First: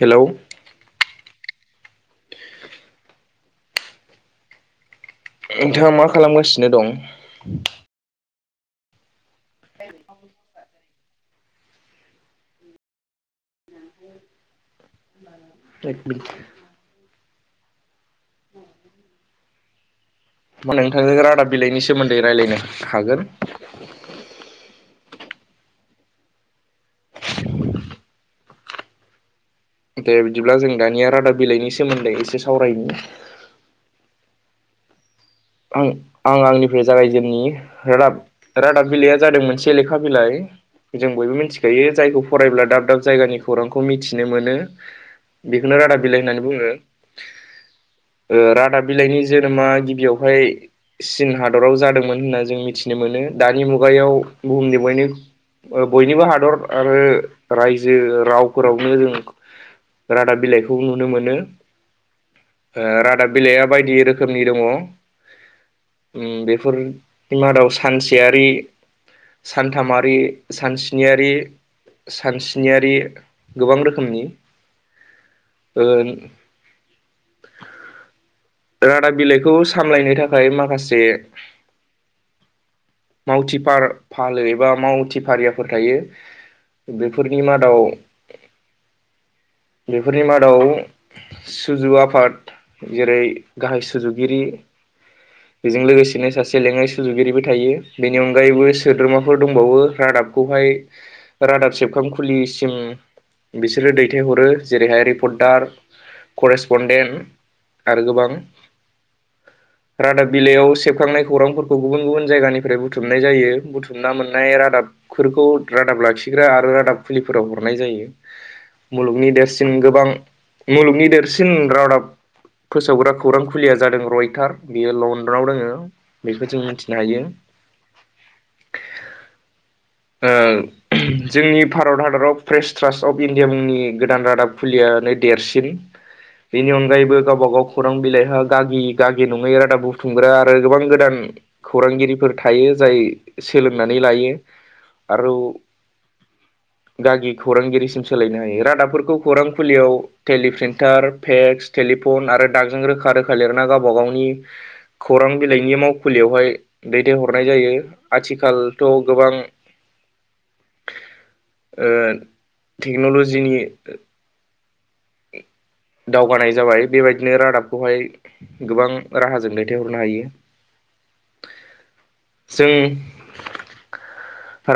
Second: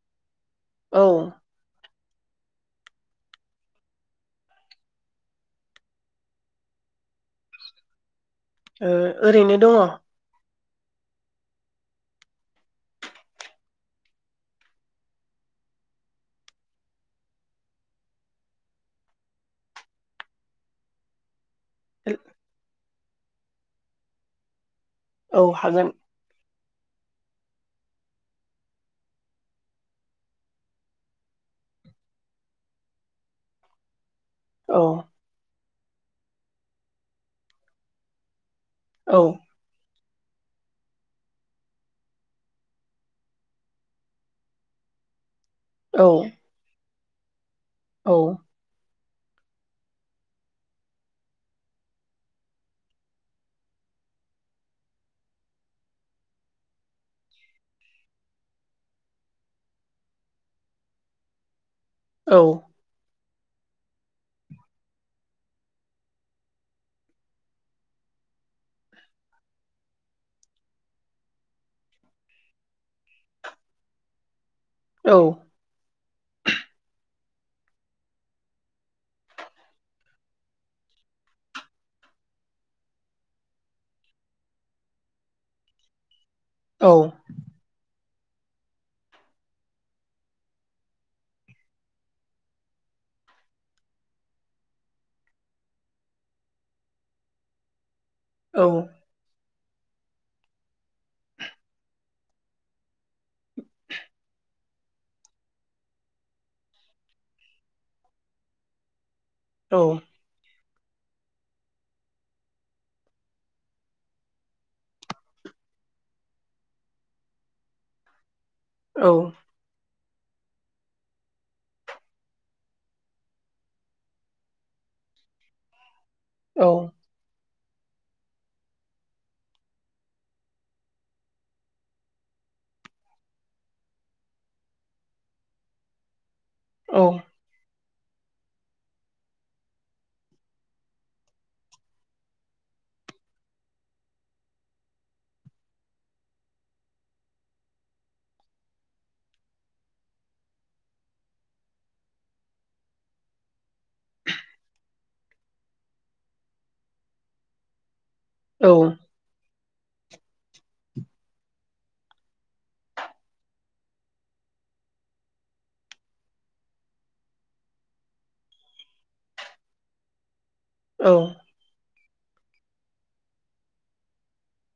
Hello औ नोंथाङा मा खालामगासिनो दं? ओ ओरैनो दङ [inaudible] एक मिट [inaudible] नोंथांनो रादाब बिलाइनि सोमोन्दै रायज्लायनो हागोन। औ हागोन। दे बिदिब्ला जों दानिया रादाब बिलाइनि सोमोन्दै एसे सावरायनो। औ आं आं आंनिफ्राय जागायजेननि रादाब -रादाब बिलाइया औ जादों मोनसे लेखा बिलाइ जों बयबो मिथिखायो जायखौ फरायब्ला दाब दाब जायगानि खौरांखौ मिथिनो मोनो। बेखौनो रादाब औ बिलाइ होननानै बुङो। औ रादाब बिलाइनि जोनोमा गिबियावहाय चीन हादराव जादोंमोन होनना जों मिथिनो मोनो दानि मुगायाव बुहुमनि बयनि बयनिबो हादर आरो रायजो रावफोरावनो जों रादाब बिलाइखौ नुनो मोनो। औ रादाब बिलाइया बायदि रोखोमनि दङ। बेफोरनि मादाव सानसेयारि सानथामारि सानस्नि नियारि सानस्निनियारि गोबां रोखोमनि औ ओ रादाब बिलाइखौ सामलायनो थाखाय माखासे मावथि फालो एबा मावथि फारियाफोर थायो औ बे फोरनि मादाव बेफोरनि मादाव सुजु आफाद जेरै गाहाय सुजुगिरि बेजों लोगोसेनो सासे लेङाइ सुजुगिरिबो थायो। बेनि औ अनगायैबो सोद्रोमा फोर दंबावो रादाबखौहाय रादाब सेबखांखुलिसिम बिसोरो दैथायहरो। जेरैहाय रिपर्टार करेसपनडेन्ट आरो गोबां औ रादाब बिलाइयाव सेबखांनाय खौरांफोरखौ गुबुन गुबुन जायगानिफ्राय बुथुमनाय जायो बुथुमना मोननाय रादाब फोरखौ रादाब लाखिग्रा आरो रादाब फुलिफोराव हरनाय जायो। मुलुगनि देरसिन गोबां मुलुगनि देरसिन रादाब फोसावग्राखौ खौरां खुलिया जादों रयटार बियो लण्डनाव दोङो बेखौ जों औ मिथिनो हायो। ओ जोंनि भारत हादराव फ्रेस ट्रास्ट अफ इण्डिया मुंनि गोदान रादाब खुलियानो देरसिन। बिनि अनगायैबो गावबागाव गोबां बिलाइहा गागि गागि नङै रादाब बुथुमग्रा आरो गोबां गोदान खौरांगिरिफोर थायो जाय सोलोंनानै लायो आरो गागि खौरांगिरिसिम सोलायनो हायो रादाबफोरखौ खौरां फुलियाव टेलिप्रिन्टार पेक्स टेलिफन आरो डागजों रोखा रोखा लिरना गावबा गावनि खौरां बिलाइनि मावखुलियावहाय दैथायहरनाय जायो। आथिखालथ' गोबां टेक्न'लजिनि दावगानाय जाबाय बेबायदिनो रादाबखौहाय गोबां राहाजों दैथायहरनो हायो। औ जों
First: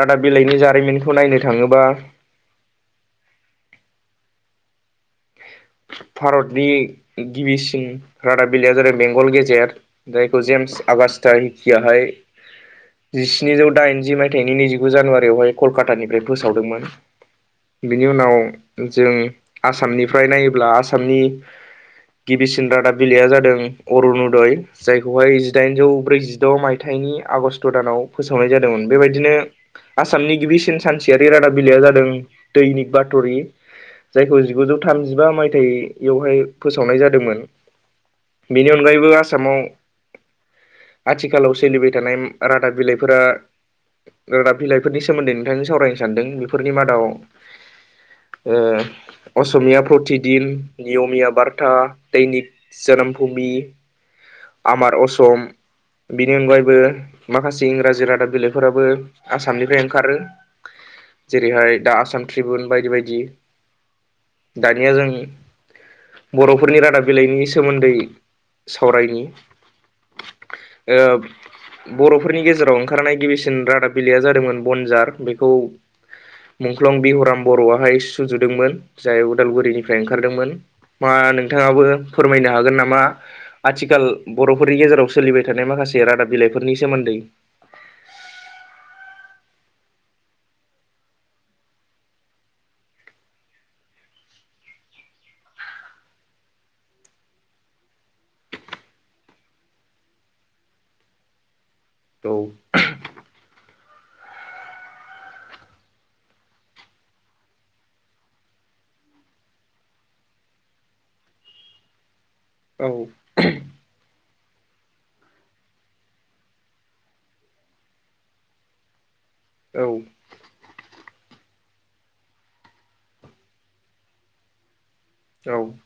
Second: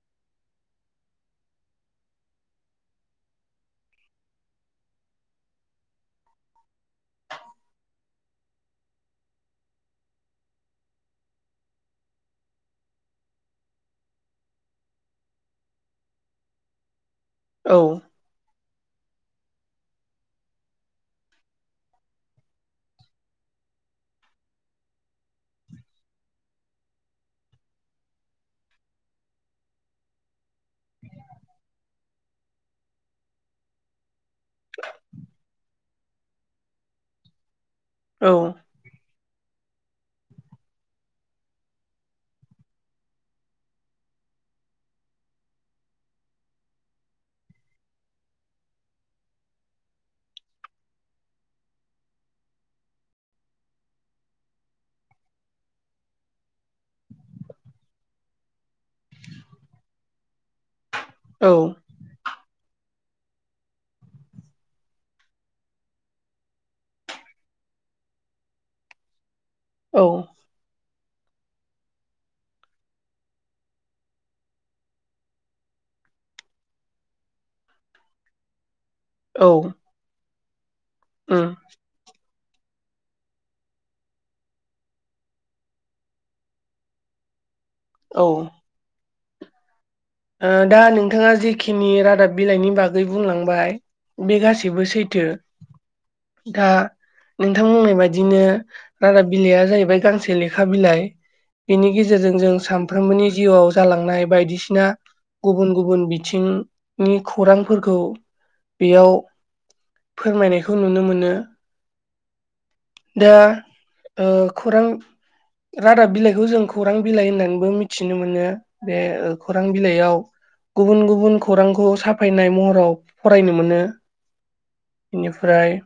रादाब बिलाइनि जारिमिनखौ नायनो थाङोबा भारतनि गिबिसिन रादाबिलाइया जादों बेंगल गेजेर जायखौ जेम्स आगास्टा हिकिआहाय जिस्निजौ दाइनजि मायथाइनि नैजिगु जानुवारियावहाय कलकातानिफ्राय फोसावदोंमोन। बिनि उनाव जों आसामनिफ्राय नायोब्ला आसामनि गिबिसिन रादाब बिलाइया जादों अरुनदय जायखौहाय जिदाइनजौ ब्रैजिद' मायथाइनि आगष्ट' दानाव फोसावनाय जादोंमोन बेबायदिनो आसामनि गिबिसिन सानसेयारि रादाबिलाइया जादों दैनिक बाथ'रि जायखौ जिगुजौ थामजिबा मायथायाइयावहाय फोसावनाय जादोंमोन। औ। बेनि अनगायैबो आसामाव आथिखालाव सोलिबाय थानाय रादाब बिलाइफोरा रादाब बिलाइफोरनि सोमोन्दै नोंथांजों सावरायनो सानदों बेफोरनि मादाव ओ असमिया प्रति दिन, नियमिया बारथा, दैनिक जोनोम भुमि, आमार असम, बिनि अनगायैबो माखासे इंराजि रादाब बिलाइफोराबो आसामनिफ्राय ओंखारो जेरैहाय दा आसाम ट्रिबुन बायदि बायदि दानिया जों बर'फोरनि रादाब बिलाइनि सोमोन्दै सावरायनि औ। ओ बर'फोरनि गेजेराव ओंखारनाय गिबिसिन रादाब बिलाइया जादोंमोन बनजार। बेखौ मुंख्लं बिहराम बर'आहाय सुजुदोंमोन। जाय औ उदालगुरिनिफ्राय ओंखारदोंमोन मा उम नोंथाङाबो फोरमायनो हागोन नामा आथिखाल बर'फोरनि गेजेराव सोलिबाय थानाय माखासे रादाब बिलाइफोरनि सोमोन्दै? औ। ओ दा नोंथाङा जेखिनि रादाब बिलाइनि बागै बुंलांबाय बे गासिबो सैथो दा नोंथां बुंनाय बायदिनो रादाब बिलाइआ जाहैबाय गांसे लेखा बिलाइ बेनि गेजेर औ गेजेरजों जों सानफ्रोमबोनि जिउआव जालांनाय बायदिसिना गुबुन गुबुन बिथिं नि खौरांफोरखौ बेयाव फोरमायनायखौ नुनो मोनो। औ। दा ओ खौरां रादाब बिलाइखौ जों खौरां बिलाइ होननानैबो मिथिनो मोनो बे खौरां औ बिलाइयाव गुबुन गुबुन खौरांखौ साफायनाय महराव फरायनो मोनो। औ बेनिफ्राय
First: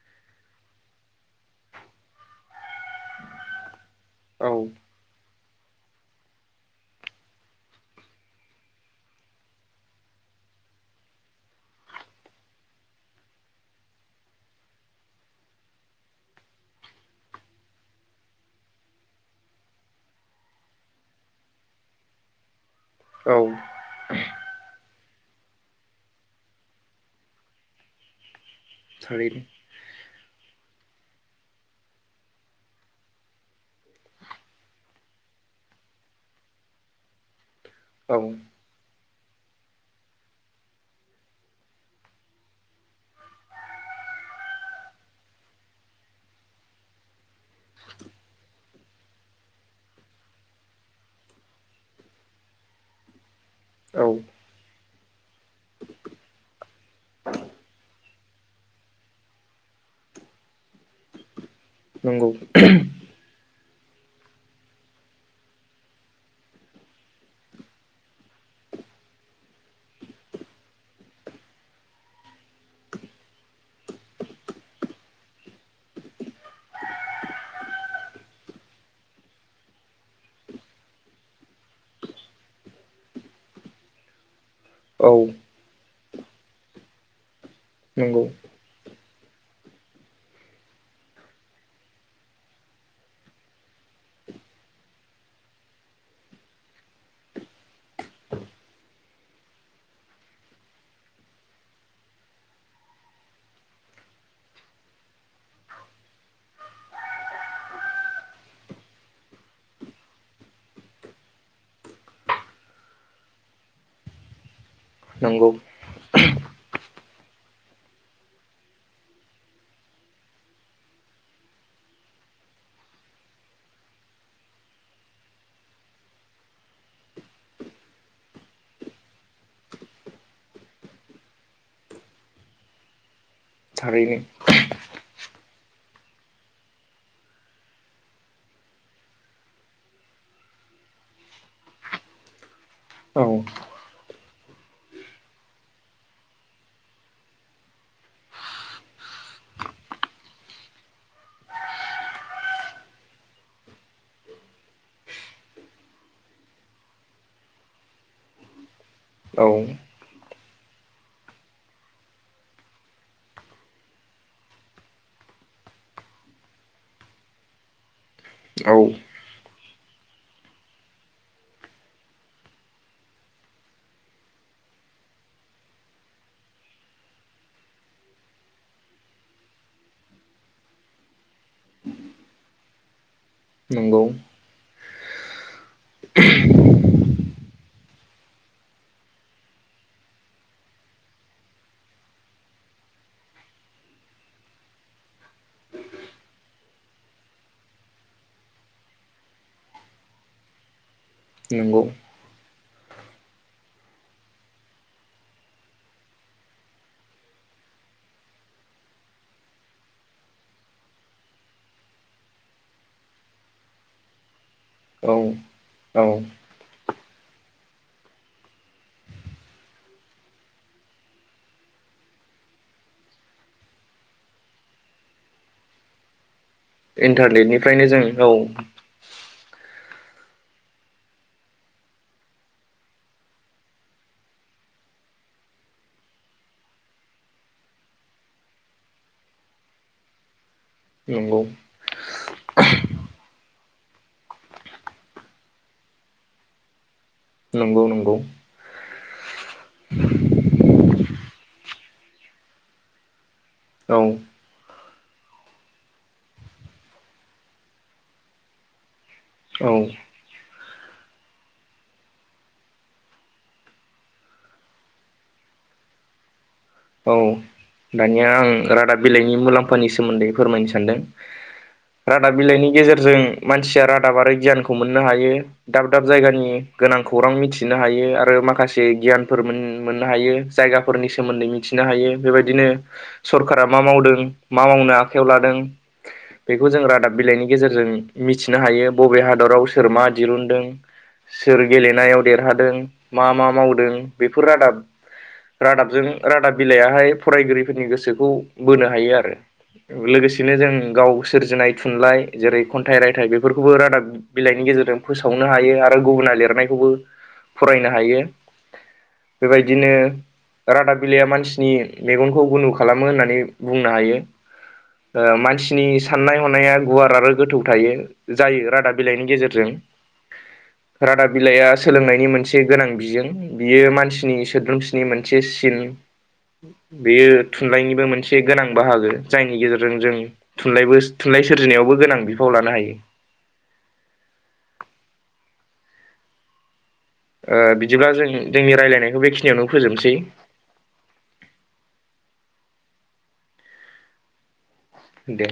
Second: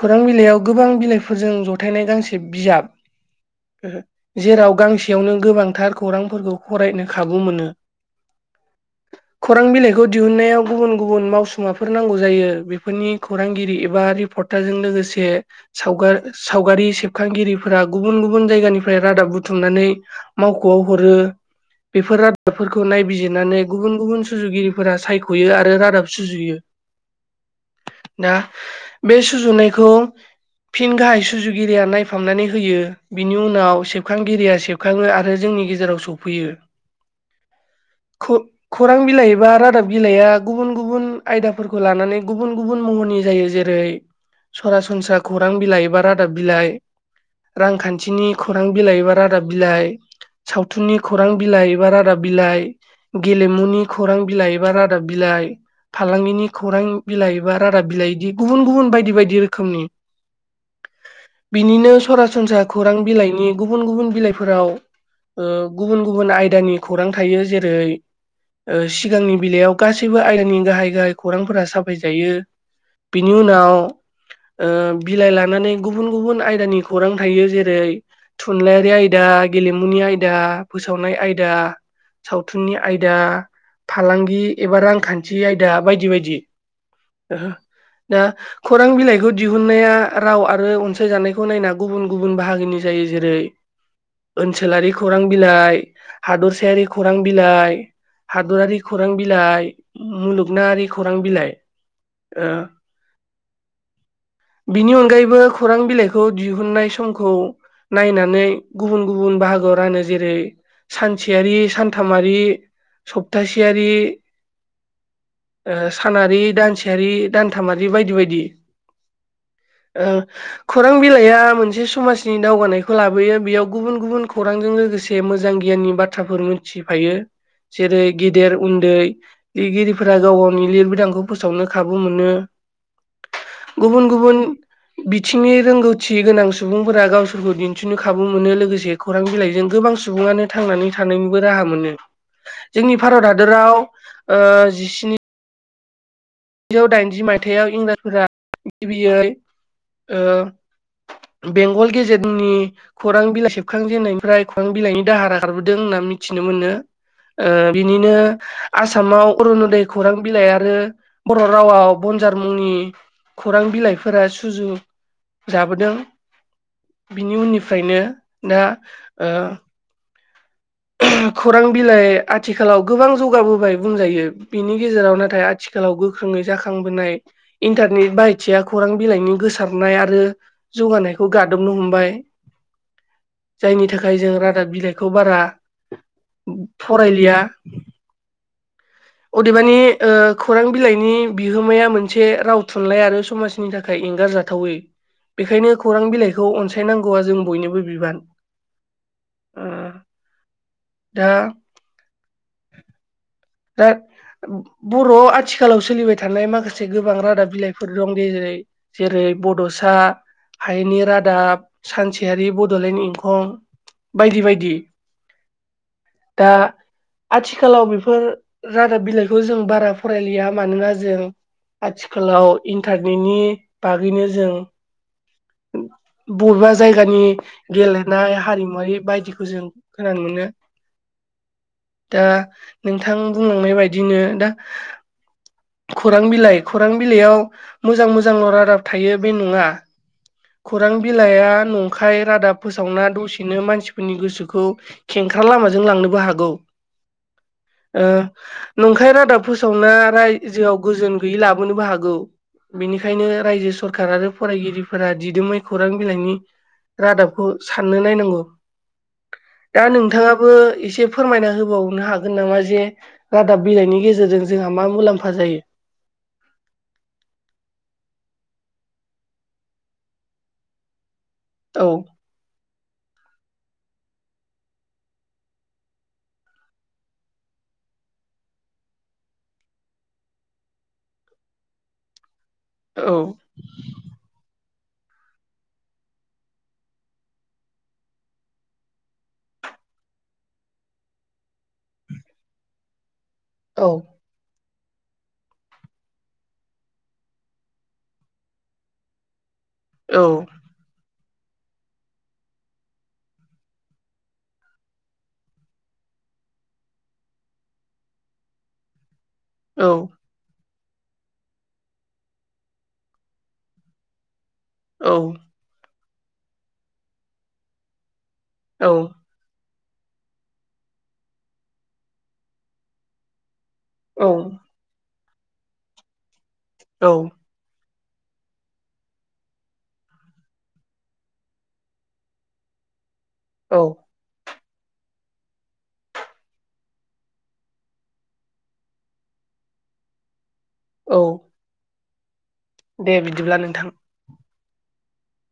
खौरां बिलाइयाव गोबां बिलाइफोरजों जथायनाय गांसे बिजाब औ जेराव गांसेयावनो गोबांथार खौरांफोरखौ फरायनो खाबु मोनो ‌ खौरां बिलाइखौ दिहुननायाव गुबुन गुबुन मावसुमाफोर नांगौ जायो बेफोरनि खौरांगिरि एबा रिपर्ट दा जों लोगोसे सावगार सावगारि सेबखांगिरिफोरा गुबुन गुबुन जायगानिफ्राय रादाब बुथुमनानै मावख'आव हरो बेफोर रादाबफोरखौ औ नायबिजिरनानै गुबुन गुबुन सुजुगिरिफोरा सायख'यो आरो रादाब सुजुयो दा बे थारैनो सुजुनायखौ फिन गाहाय सुजुगिरिया नायफामनानै होयो। बिनि उनाव सेबखांगिरिया सेबखाङो आरो जोंनि गेजेराव सफैयो। औ खौ- खौरां बिलाइ एबा रादाब बिलाइआ गुबुन गुबुन आयदाफोरखौ लानानै गुबुन गुबुन महरनि जायो जेरै सरासनस्रा खौरां बिलाइ एबा रादाब बिलाइ रांखान्थिनि खौरां बिलाइ एबा रादाब बिलाइ सावथुननि खौरां बिलाइ एबा रादाब बिलाइ गेलेमुनि औ खौरां बिलाइ एबा रादाब बिलाइ फालांगिनि खौरां बिलाइ एबा रादाब बिलाइ इदि गुबुन गुबुन बायदि बायदि रोखोमनि [inaudible] बिनिनो नंगौ सरासनस्रा खौरां बिलाइनि गुबुन गुबुन बिलाइफोराव ओ गुबुन गुबुन आयदानि खौरां थायो जेरै ओ सिगांनि बिलायाव गासैबो आयदानि गाहाय गाहाय खौरांफोरा साफाय जायो बिनि उनाव ओ बिलाइ लानानै गुबुन गुबुन आयदानि खौरां थायो जेरै थुनलाइयारि आयदा गेलेमुनि आयदा फोसावनाय आयदा सावथुननि आयदा फालांगि एबा औ रांखान्थि आयदा दा बायदि बायदि हो दा नंगौ खौरां बिलाइखौ दिहुनन्नाया राव आरो अनसायजानायखौ नायना गुबुन गुबुन बाहागोनि जायो जेरै ओनसोलारि खौरां बिलाइ हादरसायारि खौरां बिलाइ हादरारि खौरां बिलाइ मुलुगनाङारि खौरां बिलाइ ओ बिनि अनगायैबो खौरां बिलाइखौ दिहुननाय समखौ नायनानै गुबुन गुबुन बाहागोआव रानो जेरै सानसेयारि सानथामारि सप्तासेयारि नंगौ ओ सानारि दानसेयारि दानथामारि बायदि बायदि ओ खौरां बिलाइया मोनसे समाजनि दावगानायखौ लाबोयो बेयाव गुबुन गुबुन खौरांजों लोगोसे से मोजां गियाननि बाथ्राफोर मिथिफायो जेरै गेदेर उन्दै लिरगिरिफोरा गाव गावनि लिरबिदांखौ फोसावनो खाबु मोनो गुबुन थारैनो गुबुन बिथिंनि रोंगौथि गोनां सुबुंफोरा गावसोरखौ दिन्थिनो खाबु मोनो लोगोसे खौरां बिलाइजों गोबां सुबुङानो थांनानै थानायनिबो राहा मोनो। जोंनि औ भारत हादराव ओ जिस्नि जौ दाइनजि मायथाइाव इंराजफोरा गिबियै ओ बेंगल गेजेरनि खौरां बिलाइ सेबखांजेननायनिफ्राय खौरां बिलाइनि दाहारा खारबोदों होनना मिथिनो मोनो ओ बिनिनो आसामाव औ अरुनदय खौरां बिलाइ आरो बर' रावाव बनजार मुंनि खौरां बिलाइफोरा सुजु जाबोदों बिनि उननिफ्रायनो दा औ ओ खौरां बिलाइ आथिखालाव गोबां जौगाबोबाय बुंजायो बिनि गेजेराव नाथाय आथि खालाव गोख्रोङै जाखांबोनाय इन्टारनेट बायथिया खौरां बिलाइनि गोसारनाय आरो जौगानायखौ गादबनो हमबाय [inaudible] जायनि थाखाय जों रादाब बिलाइखौ बारा [inaudible] फरायलिया। अदेबानि ओ खौरां बिलाइनि बिहोमाया मोनसे राव थुनलाइ आरो समाजनि थाखाय एंगारजा थावै बेखायनो खौरां बिलाइखौ अनसायनांगौवआ जों बयनिबो बिबान [unintelligible] दा नंगौ दा बर'वाव आथिखालाव सोलिबाय थानाय माखासे गोबां रादाब बिलाइफोर दंदि जेरै जेरै बड'सा हायेननि रादाब सानसेयारि बड'लेण्ड इंखं बायदि बायदि। औ औ दा आथिखालाव बेफोर रादाब बिलाइखौ जों बारा फरायलिया मानोना जों आथिखालाव इन्टारनेटनि बागैनो जों बबेबा जायगानि इन्टारनेटनिफ्रायनो जों गेलेनाय औ हारिमुवारि बायदिखौ जों खोनानो मोनो दा नों थां बुंलांनाय बायदिनो दा खौरां बिलाइ खौरां बिलाइयाव मोजां मोजांल' रादाब थायो बे नङा [inaudible] खौरां नंगौ बिलाइया न' खाय रादाब फोसावना दसेनो मानसिफोरनि गोसोखौ खेंख्रा लामाजों लांनोबो हागौ। नंगौ ओ नंगौ नंखाय रादाब फोसावना राय जोङाव गोजोन गैयै लाबोनोबो हागौ बेनिखायनो रायजो औ सरखार आरो फरायगिरिफोरा दिदोमै खौरां बिलाइनि रादाबखौ साननो नायनांगौ। औ दा नोंथाङाबो एसे फोरमायना होबावनो हागोन नामा? जे रादाब बिलाइनि गेजेरजों जोंहा मा मुलाम्फा जायो। औ दानिया आं रादाब बिलाइनि मुलाम्फानि सोमोन्दै फोरमायनो सानदों। औ रादाब बिलाइनि गेजेरजों मानसिया रादाब आरो गियानखौ मोननो हायो। दाब दाब जायगानि गोनां खौरां मिथिनो हायो आरो माखासे गियानफोर मोन मोननो हायो। जायगाफोरनि सोमोन्दै मिथिनो हायो बेबायदिनो औ सर कारा मा मावदों? मा मावनो आखायाव लादों? बेखौ जों रादाब बिलाइनि गेजेरजों मिथिनो हायो। बबे हादराव सोर मा दिरुनदों? सोर गेलेनायाव देरहादों। मा मा औ मावदों? बेफोर रादाब रादाबजों रादाब बिलाइयाहाय फरायगिरिफोरनि गोसोखौ बोनो हायो आरो औ लोगोसेनो जों गाव सोरजिनाय थुनलाइ जेरै खन्थाइ रायथाइ बेफोरखौबो रादाब बिलाइनि गेजेरजों फोसावनो हायो आरो गुबुना लिरनायखौबो फरायनो हायो। बेबायदिनो औ रादाब बिलाइया मानसि नि मेगनखौ गुनो खालामो होननानै बुंनो हायो। औ ओ मानसि नि साननाय हनाया गुवार आरो गोथौ थायो जायो रादाब बिलाइनि औ गेजेरजों रादाब बिलाइया सोलोंनायनि मोनसे गोनां बिजों बियो मानसिनि सोद्रोमसि नि मोनसे सिन औ बेयो थुनलाइनिबो मोनसे गोनां बाहागो जायनि गेजेरजों जों थुनलाइबो थुनलाइ सोरजिनायावबो गोनां बिफाव लानो हायो। औ ओ बिदिब्ला जों जोंनि रायज्लायनायखौ बेखिनियावनो फोजोबनोसै औ दे बिदिब्ला नोंथां। दे